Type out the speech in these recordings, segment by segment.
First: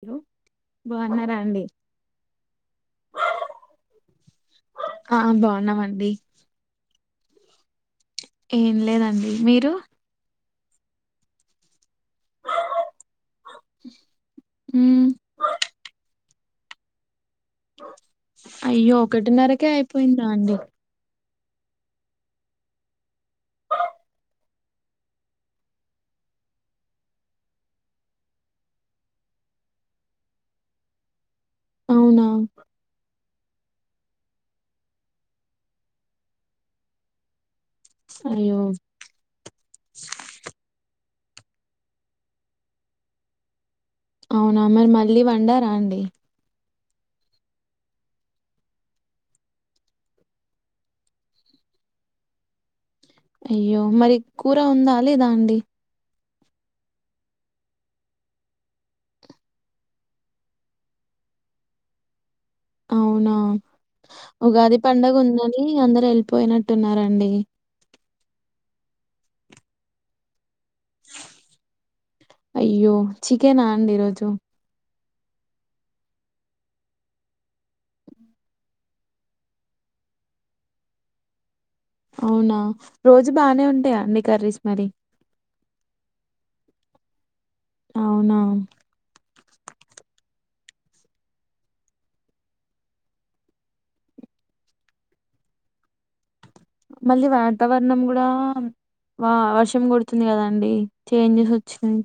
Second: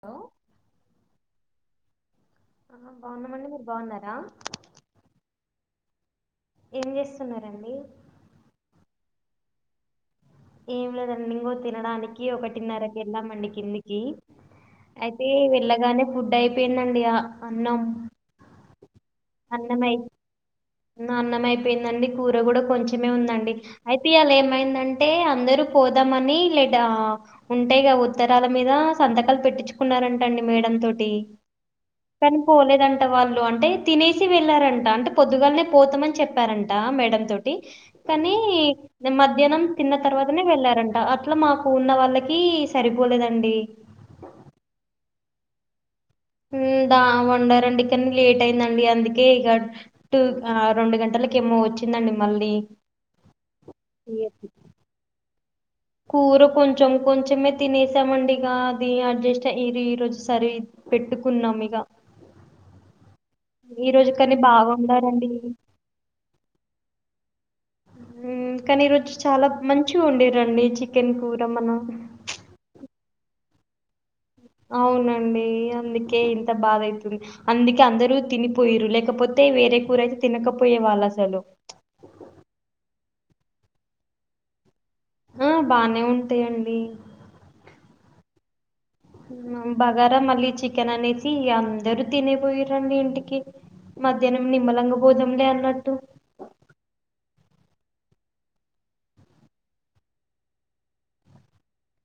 Hello బాగున్నారా అండి ఆ బాగున్నామండి మీరు బాగున్నారా డి ఏం జేస్సున్నారండి ఏం లేదండి మీరు ఏం లేదండి నేం గూ తినడాని కి ఒకటిన్నర కి వెళ్ళామండి కిందికి ఉమ్ అయితే వెళ్ళగానే ఫుడ్ అయిపేయిందండి ఆ అన్నం అయ్యో ఒకటినర్రకే అయిపోయిందా అండి అయిపేయిందండి కూర కూడా కొంచమే ఉందండి అయితే ఇయాల ఏమైందన్ టే అందరూ పోదామని లేట్గా ఉంటే గ ఉత్తరాల మీద సంతకాలు పెట్టించుకున్నారంటండి మేడం తోటి, అవునా కానీ పోలేదంట వాళ్ళు వంటే తినేసి వెళ్లారంట అంటే పొద్దుగాలనే పోతమని చెప్పారంట మేడం తో టి కానీ ఇ అయ్యో మధ్యాహ్నం ఆ తర్వాతనే వెళ్లారన్ ట అట్లా మాకు ఉన్న వాళ్ళకి సరిపోలేదండి అవునా మరి మళ్ళీ వండారా అండి మ్ దా వండారండి కనీ లేట్ అయిందండి అందుకే ఇగ టూ ఆ రెండు గంటలకు ఏమో వచ్చిందండి మళ్ళీ అయ్యో మరి ఇక కూర ఉందా లేదా అండి కూర కొంచెం కొంచమే తినేసామండి ఇగ అది అడ్జస్ట్ అయి ఈరోజు సరి పెట్టుకున్నాం ఇగ, అవునా బాగా ఉగాది పండుగ వండారండి ఉందని అందరు వెళ్ళిపోయినట్టున్నారండి. మ్మ్ కానీ ఈ రోజు చాలా మంచిగా ఉండే వండిరండి చికెన్ కూరమనా చికెన్ అండి ఈరోజు అవునండి అందుకే ఇంత బాధ అవుతుంది అందుకే అందరూ తినిపోయరు లేకపోతే వేరే కూర అయితే తినకపోయే వాళ్ళు అసలు అవునా రోజు బానే ఉంటాయా అండి కర్రీస్ మరి ఆ బానే ఉంటాయంండి అవునా బగారా మళ్ళీ చికెన్ అనేసి అందరుూ తినేపోయిారంండి ఇంటికి మధ్యాహ్నం నిమ్మలంగా పోదాంలే అన్నట్టు మళ్ళీ వాతావరణం కూడా వా వర్షం కొడుతుంది కదాండి చేంజెస్ వచ్చిాయి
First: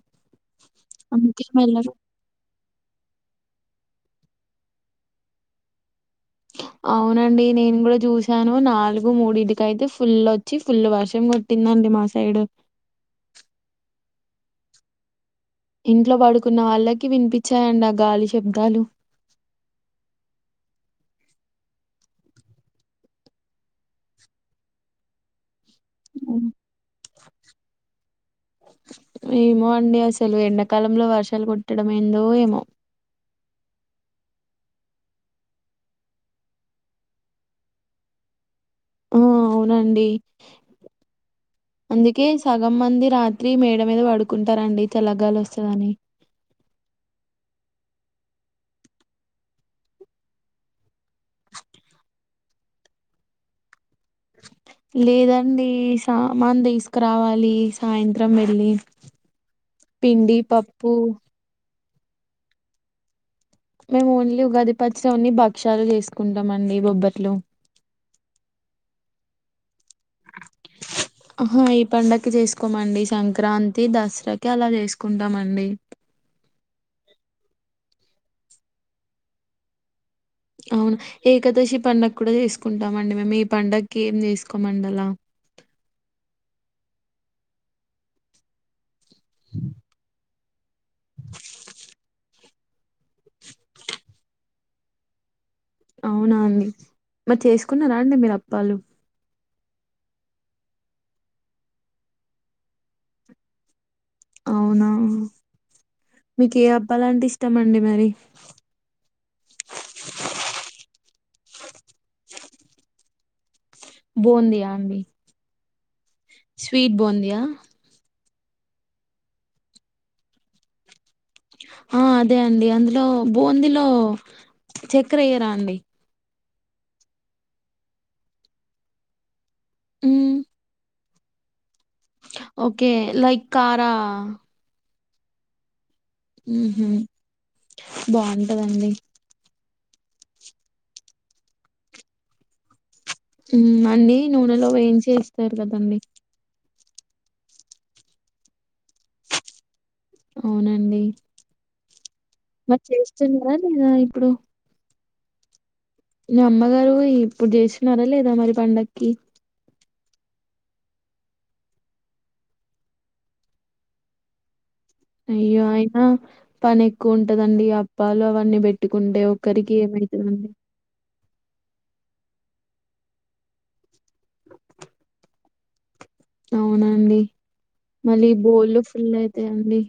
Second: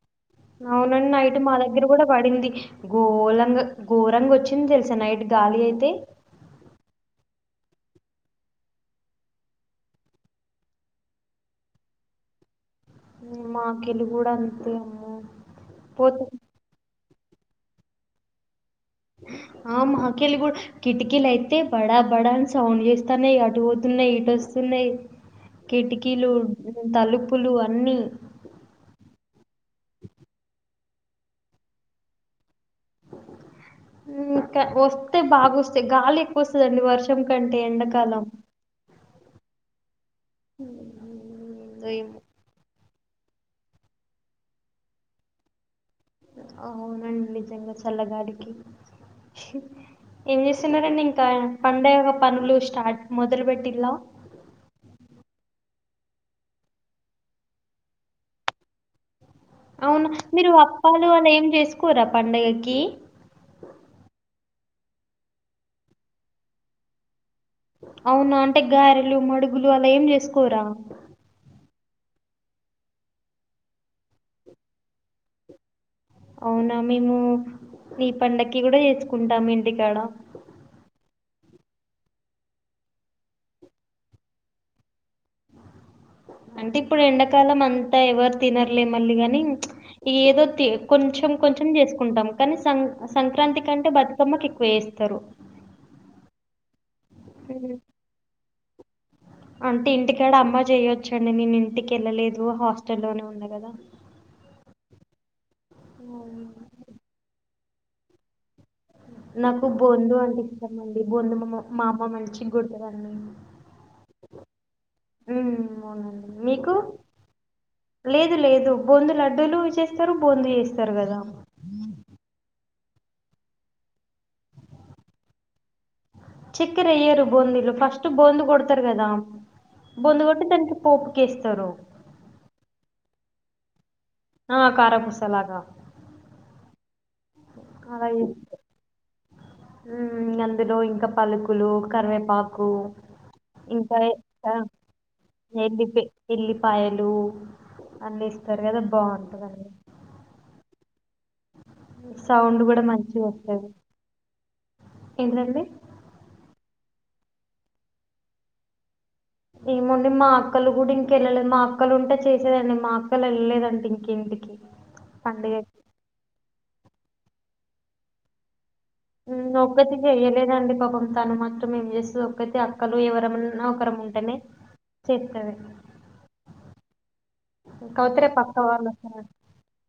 అవునండి నైట్ మా దగ్గర కూడా పడింది గోరంగ గోరంగ వచ్చింది తెలుసా నైట్ గాలి అయితే అవునండి నేను కూడా చూసాను నాలుగు మూడింటికైతే ఫుల్ వచ్చి ఫుల్ వర్షం కొట్టిందండి మా సైడ్ మాకెళ్లి కూడా అంతే అమ్మ ఇంట్లో పడుకున్న వాళ్ళకి కి వినిపించాయండి ఆ గాలి శబ్దాలు ఆ మాఖలు కూడా కిటికీలు అయితే బడా బడా అని సౌండ్ చేస్తాన్నాయి అటు పోతున్నాయి ఇటు వస్తున్నాయి కిటికీలు ఉమ్, తలుపులు అన్నీ కాలంలో వర్షాలు కుట్టడం ఏందో ఏమో వస్తే బాగా వస్తాయి గాలి ఎక్కువ వస్తుందండి వర్షం కంటే ఎండాకాలం ఆ అవునండి ఏందో ఏమో అందుకే సగం మంది రాత్ర ఇత్రి మేడ మీద వాడుకుంటారంండి తెలగాలు వస్తుందని అవునండి నిజంగా చల్లగాడికి ఏం చేస్తున్నారండి ఇంకా పండగ యొక్క పనులు స్టార్ట్ మొదలు పెెట్టిలా లేదండి సామాన్ తీసుకురావాలి సాయంత్రం వెళ్ళి అవును పిండి మీరు పప్పు అప్పాలు అలా ఏం చేసుకో కూరా పండగకి మేము మోన్లీ ఉగాది పచ్చన్ని భక్ష్యాలు చేసుకుంటాంండి బొబ్బర్లు అవును అంటే గారెలు మడుగులు అలా ఏం చేసుకు పోరా పడుకి చేసుకోమండి సంక్రాంతి దసరాకి అలా చేసుకుంటామండి అవునా మేము ఈీ పండకి కూడా చేసుకుంటాం ఇంటికాడ అవును ఏకాదశి పడుగ కూడా చేసుకుంటామండి మేము ఈ పడుగకి ఏం చేసుకోమండి అలా అంటే ఇప్పుడు ఎండాకాలం అంతా ఎవరు తినర్లేం మల్గానింగ్ ఇ ఏదో తే కొంచెం కొంచెం చేసుకుంటాం కానీ సం సంక్రాంతి కంటే బతుకమ్మకి చేస్తారు అవునా అండి మరి ఉమ్. చేసుకున్నారా అండి మీరు అ పలు అంటే ఇంటికాడ అమ్మా చేయొచ్చండి నేను ఇంటికి వెళ్ళలేదు హాస్టల్లోనే ఉన్నా కదా అవునా మీకు ఏ అబాయిలు ఆంటే ఇష్ట మడి మరి బొంధ మామ్మ మా అమ్మమ్ మనిచ్చి కొడట్టదన్ని బంది అండీ అవును అం స్వీట్ బాందయా లేదు లేదు బొందు లడ్డూలు చేస్తారు బోందు చేస్తారు కదా ఆ అదే అండి అందులో బూందీలో చక్కెర అయ్యరా అండి చక్కెర ఏయరు బొందల్లు ఫస్ట్ బొంద కొడతారు కదా బందు మ్మ్ ఒకటి దననికి పో కేస్తరువు ఓకే లైక్ కారా ఆ కారాకుస్ చలాగా ఉ హమ్ బాగుంటదండి అందులో ఇంకా పలుకులు కరివేపాకు ఉమ్ ఇంకా అన్నీ ఆ నూనెలో వేయి చేస్తారు కధండి పయలు అన్ని ఇస్తారు కదా బాగుంటందండి అవునండి సౌండ్ కూడా మరి మంచిగా చేస్తున్నారా నేద ఇప్పుడు ఎంటండి న అమ్మగారు ఇప్పుడు చేసినారా లేదా మరి పండగకి ఈముండి మా అక్కలు కూడా ఇంకెళ్ళలేదు మా అక్కలు ఉంటే చేసేదండి మా అక్కలు వెళ్ళలేదంటే ఇంక ఇంటికి అయ్యో అయినా పని ఎక్కువ ఉంటదండి అప్పాాలు అవన్నీ పెట్టి నొకటి చెయ్యలేదండి పాపం తాను మాత్రం ఏం చేస్త ఒకైతే అక్కలు ఎవరన్నా ఒకరం ఉంటేనే చేస్తంది అవున్ అండి మళ్ళీ రేపు అక్క బోలు వాళ్ళు ఫుల్ వస్తారండి అయితా అండి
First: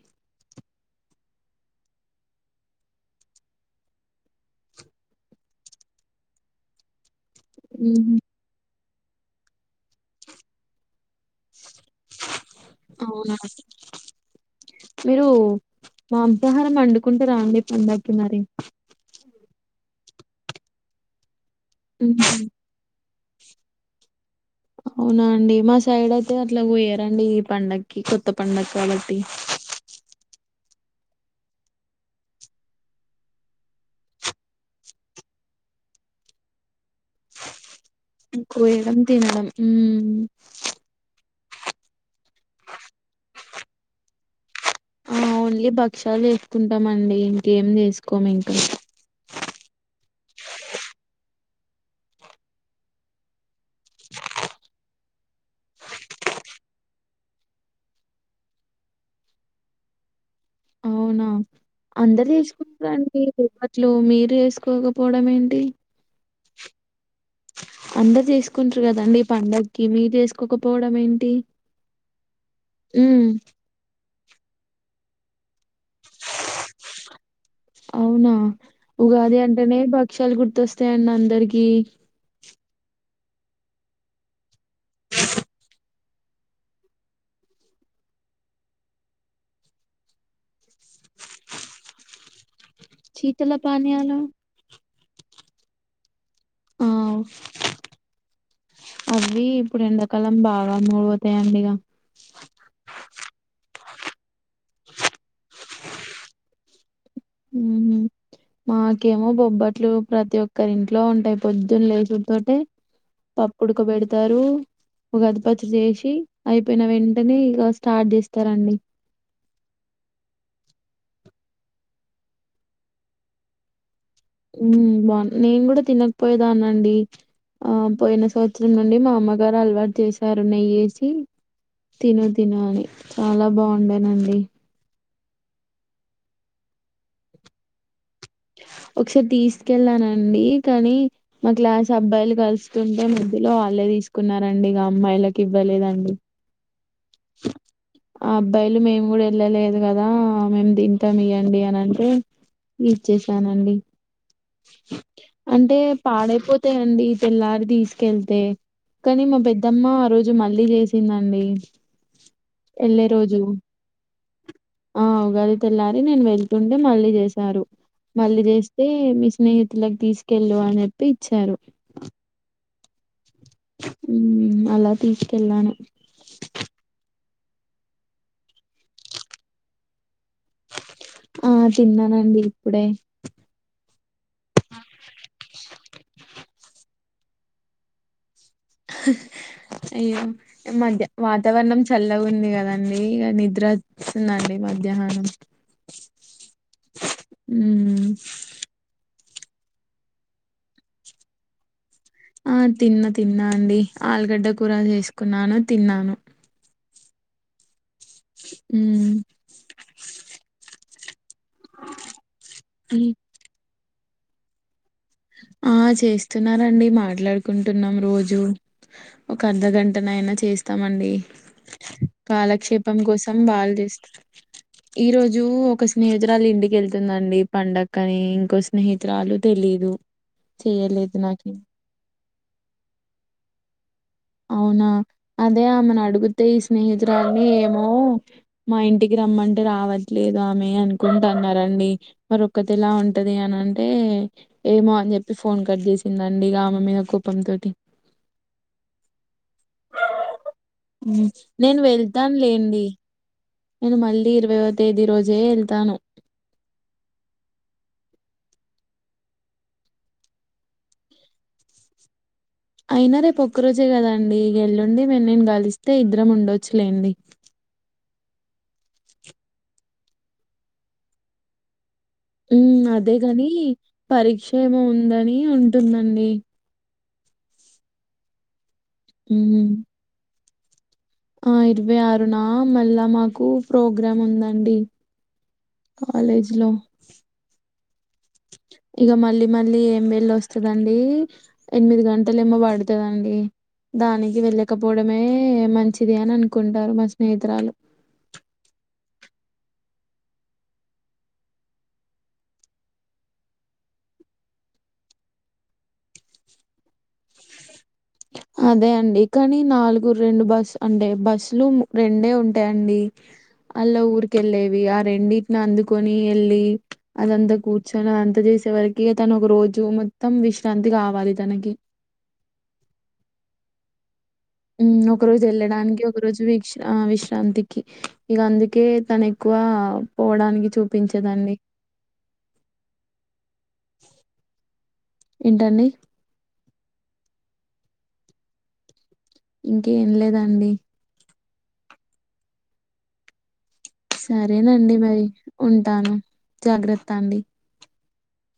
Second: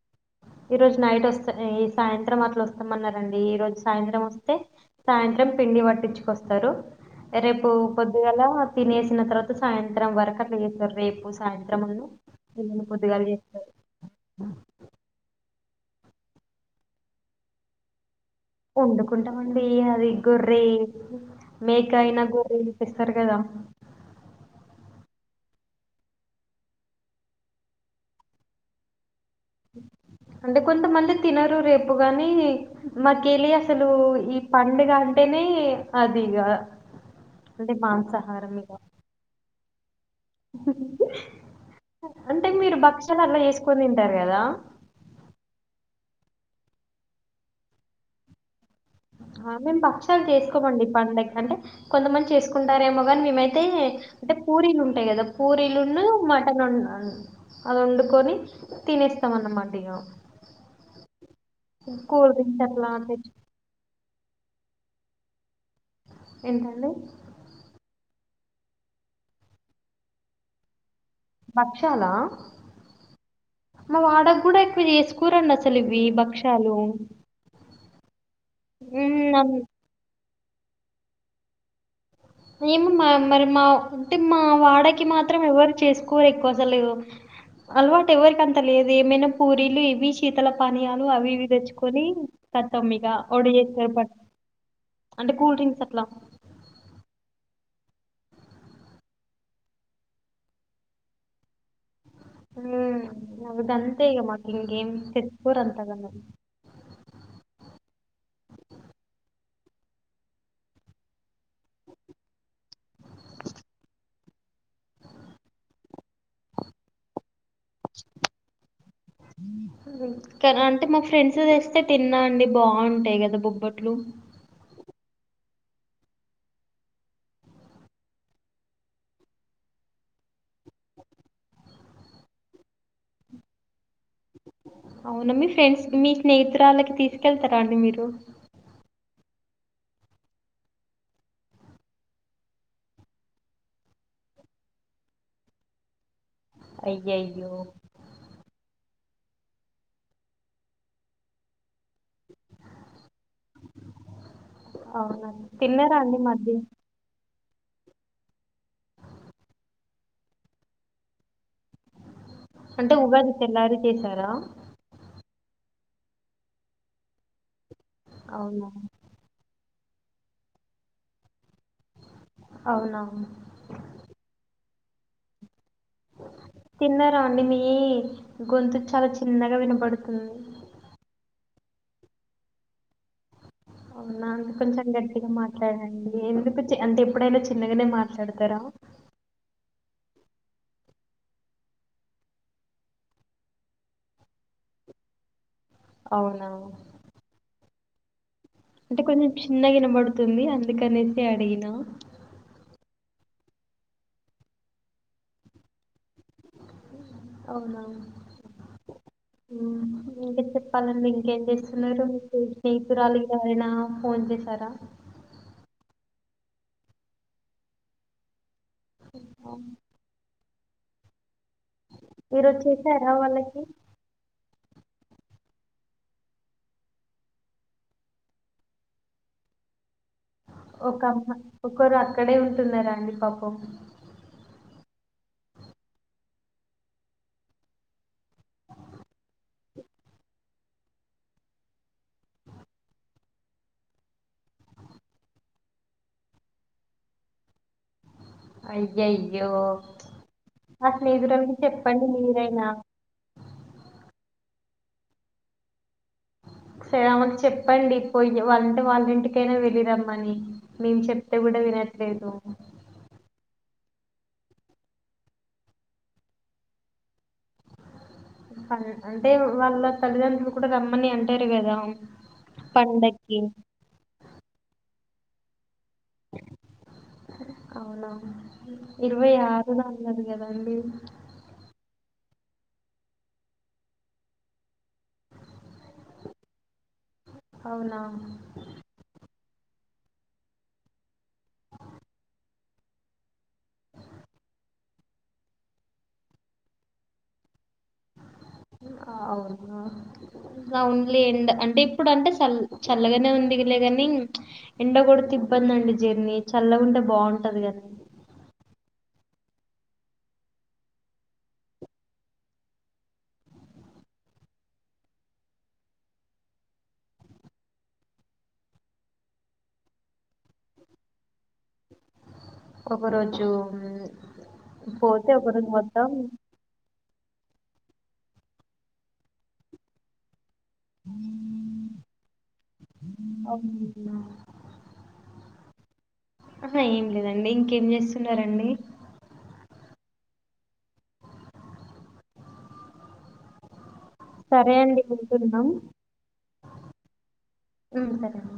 ఈ రోజు నైట్ వస్త ఈ సాయంత్రం అట్లా వస్తామన్నారంండి ఈ రోజు సాయంత్రం వస్తే సాయంత్రం పిండి పట్టించుకొస్తారు రేపు ఉహు. పొద్దుగాల తినేసిన తర్వాత సాయంత్రం వరకు అట్లా చేస్తారు రేపు సాయంత్రం అను అవునా మీరు మాంసాహారం వండుకుంటే రాండి పండం పండక్కి మరి వొండి అది గొర్ర్రి మేకాయినా ఉహు. గోరె గోస్తారు కదా అవునా అండి మా సైడ్ అయితే అట్లా కోయరండి ఈ పండక్కి కొత్త పండగ కాబట్టి అంటే కొంతమంది తినరు రేపు గానీ మాకి వెళి అసలు ఈ పండుగ అంటేనే అది ఇగ అంటే మాంస కోయడం తినడం ఊ అంటే మీరు భక్షాలు అట్లా చేసుకొని తింటారు కదా ఆ ఓన్లీ భక్ష్యాలు చేసుకుంటామండి ఇంకేం చేసుకోము ఇంకా ఆ మేము భక్షాలు చేసుకోమండి పండక్కి దగ్గర అంటే కొంతమంది చేసుకుంటారేమో కాని మేమైతే అంటే పూరీలు ఉంటాయి కదా పూరీలును మటన్ అది వండుకొని తినేస్తాం అన్నమాట ఇగ అవునా అందరు కూల్ డ్రింక్స్ అట్లా చేసుకుంటారండి తెచ్చు నిప్పట్లు మీరే చేసుకోకపోవడం ఏంటి ఏంటండి అందరు చేసుకుంటారు కదండి ఈ పండగకి మీరు చేసుకోకపోవడం ఏం బక్షలా మ వాడ ఎక్కువ చేసుకోవాలండి అస అవునా మ్మ్ ఉగాది అన్ అంటేనే భక్ష్యాలు గుర్ గుర్తు వస్తాయి అండి అందరికి ఏమో మా మరి మా అంటే మా వాడకి మాత్రం ఎవరు చేసుకోరు ఎక్కువ అసలు అలవాటు ఎవరికి అంత లేదు ఏమైనా పూరీలు ఇవి శీతల పానీయాలు అవి ఇవి తెచ్చుకొని శీతల పానీయాలు [unintelligible] కూల్ డ్రింక్స్ అట్లా ఆ అవి ఇప్పుడు ఎండాకాలం బాగా మూవ్ అయితాయండి ఇక ఊ అవుదం అంతే ఇంకా మాకు ఇంకేమి చెప్పుకోరు అంతగా ఊ హూ మాకేమో బొబ్బట్లు ప్రతి ఒక్కరి ఇంట్లో ఉంటాయి పొద్దున్న లేచుడతోటే పప్పుడుకబెడతారు ఉగాది పచ్చడి చేసి అయిపోయిన వెంటనే స్టార్ట్ చేస్తారండి కదా అంటే మా ఫ్రెండ్స్ తెస్తే తిన్నా అండి బాగుంటాయి కద బొబ్బట్లు ఉ బాగు నేను కూడా తినకపోయేదానండి ఆ పోయిన సంవత్సరం నుండి మా అమ్మగారు అలవాటు చేశారు నెయ్యేసి తిను తిను అని చాలా బాగుండేనండి అవునా మీ ఫ్రెండ్స్ మీ స్నేహితురాలకి తీసుకెళ్తారా అండి మీరు ఒకసారి తీసుకెళ్ళానండి కానీ మా క్లాస్ అబ్బాయిలు కలుస్తుంటే మధ్యలో వాళ్ళే తీసుకున్నారండి ఇక అమ్మాయిలకు ఇవ్వలేదండి అయ్యయ్యో [unintelligible] వెళ్ళలేదు కదా మేము తింటాం ఇవ్వండి అని అంటే ఇచ్చేసానండి అవునా అంటే తిన్నారా అండి మధ్య పాడైపోతాయండి తెల్లారి తీసుకెళ్తే కానీ మా పెద్దమ్మ ఆ రోజు మళ్ళీ చేసిందండి అంటే ఉగాది తెల్లారి చేసారా ఆ ఉగాది తెల్లారే నేను వెళ్తుంటే మళ్ళీ చేశారు మళ్ళీ అవునా చేస్తే మీ స్నేహిత్ తులకి తీసుకెళ్ళు అని చెప్పి ఇచ్చారు అవునవును హమ్ అలా తీసుకెళ్ళాను తిన్నారా అండి మీ గొంతు చాలా చిన్నగా వినబడుతుంది ఆ తిన్నానండి ఇప్పుడే అవునా కొంచెం గట్టిగా మాట్లాడండి ఎందుకు చే అంతే ఎప్పుడైనా చిన్నగానే మాట్లాడతారా అయ్యో మధ్య వాతావరణం చల్లగా ఉంది కదండి ఇగా నిద్ర వస్తుందండి మధ్యాహ్నం అవునా అ అంటే కొంచెం చిన్నగా వినబడుతుంది అందుకనేసి అడిగిన ఆ తిన్న తిన్నా అండి ఆలుగడ్డ కూర చేసుకున్నాను తిన్నాను అవునా మ్మ్. హమ్ [unintelligible] [unintelligible] ఇంకేం చేస్తున్నారు మీ ఈ- స్నేహితురాలు [unintelligible] ఫోన్ జేశార ఆ చేస్తున్నారండి మాట్లాడుకుంటున్నాం రోజు ఒక అర్ధగంటనైయినా చేస్ తమండి ఈరోజు కాలక్షేపం చేశారా కోసం వాళ్ళకి బాల్ చేస్ ఈ రోజు ఒక స్నేహితురాలు ఇంటికెళ్తుందండి పండక్ అని ఇంకో స్నేహితురాలు తెలిదు ఒక అమ్మ ఒక రా అక్కడే ఉంటున్నారా అండి పాపం అవునా అదే ఆమెను అడుగితే ఈ స్నేహితురాన్నీ ఏమో మా ఇంటికి రమ్మంటే రావట్లేదు ఆమె అనుకుంటన్నారండీ. మరి ఒక్కతి ఎలా ఉంటది అని అంటే ఏమో అని చెప్పి ఫోన్ కట్ చేసిందండి. ఇక ఆమె మీద కోపంతోటి అయ్యయ్యో ఆ స్నేహితురాలికి నేను చెప్పండి వెళ్తాను మీరైనా లేండి నేను మళ్ళీ ఇరవైవ తేదీ రోజే వెళ్తాను ఒకసారి ఆమెకు చెప్పండి పోయి వాళ్ళంటే వాళ్ళ ఇంటికైనా వెళ్లిరమ్మని మేము చెప్తే కూడా వినట్లేదు అయినా రేపు ఒక్క రోజే కదా అండి ఇగ ఎల్లుండి మే నేను గలిస్తే ఇద్దరం ఉండొచ్చులేండి అన్ అంటే వాళ్ళ తల్లిదండ్రులు కూడా రమ్మని అంటారు కదా ఉ పండక్కి అదేగాని పరీక్ష ఏమో ఉన్ దని ఉంటుందండి అవునా ఇరవై హ్మ్. ఆరుదా అన్నదు గదా అండి ఆ ఇరవై ఆరునా మళ్ళా మాకు ప్రోగ్రామ్ ఉందండి కాలేజ్ లో అవునా ఇక మళ్ళీ మళ్ళీ ఏం వేల్ళ వస్తందండి ఎనిమిది గంటలు ఏమో పడుతుదండి దానికి వెళ్ళకప్ పోవడమే మంచిది అని అనుకుంటారు మా స్నేహితురాలు అవునా ఓన్లీ ఎండ అంటే ఇప్పుడు అంటే చల్ చల్లగానే ఉందిలే ని ఎండ కూడా తిబ్బందిండి జర్నీ చల్లగుంటే బాగుంటది గాని అదే అండి కానీ నాలుగు రెండు బస్సు అంటే బస్సులు రెండే ఉంటాయిండి అలా ఊరికి వెళ్ళేవి ఆ రెండిటిని అందుకొని ఎళ్ళి అదంతా కూర్చొని అ అంత చేసేవరకి తను ఒక రోజు మొత్తం విశ్రాంతి కావాలి తనకి ఒక రోజు మ్మ్ ఒక రోజు వెళ్ళడానికి ఒక రోజు విష్ విష్ శ్రాంతికి ఇక అందుకే తను ఎక్కువ పోవడానికి చూపించేదండి అవునా. ఏంటండి అహ ఏం లేదండి ఇంకేం చేస్తున్నారండి ఇంకేం లేదండి సరే సరేనండి అండి మరి ఉంటున్నాం ఉంటాను జాగ్రత్త అండి ఉమ్ సరే అండి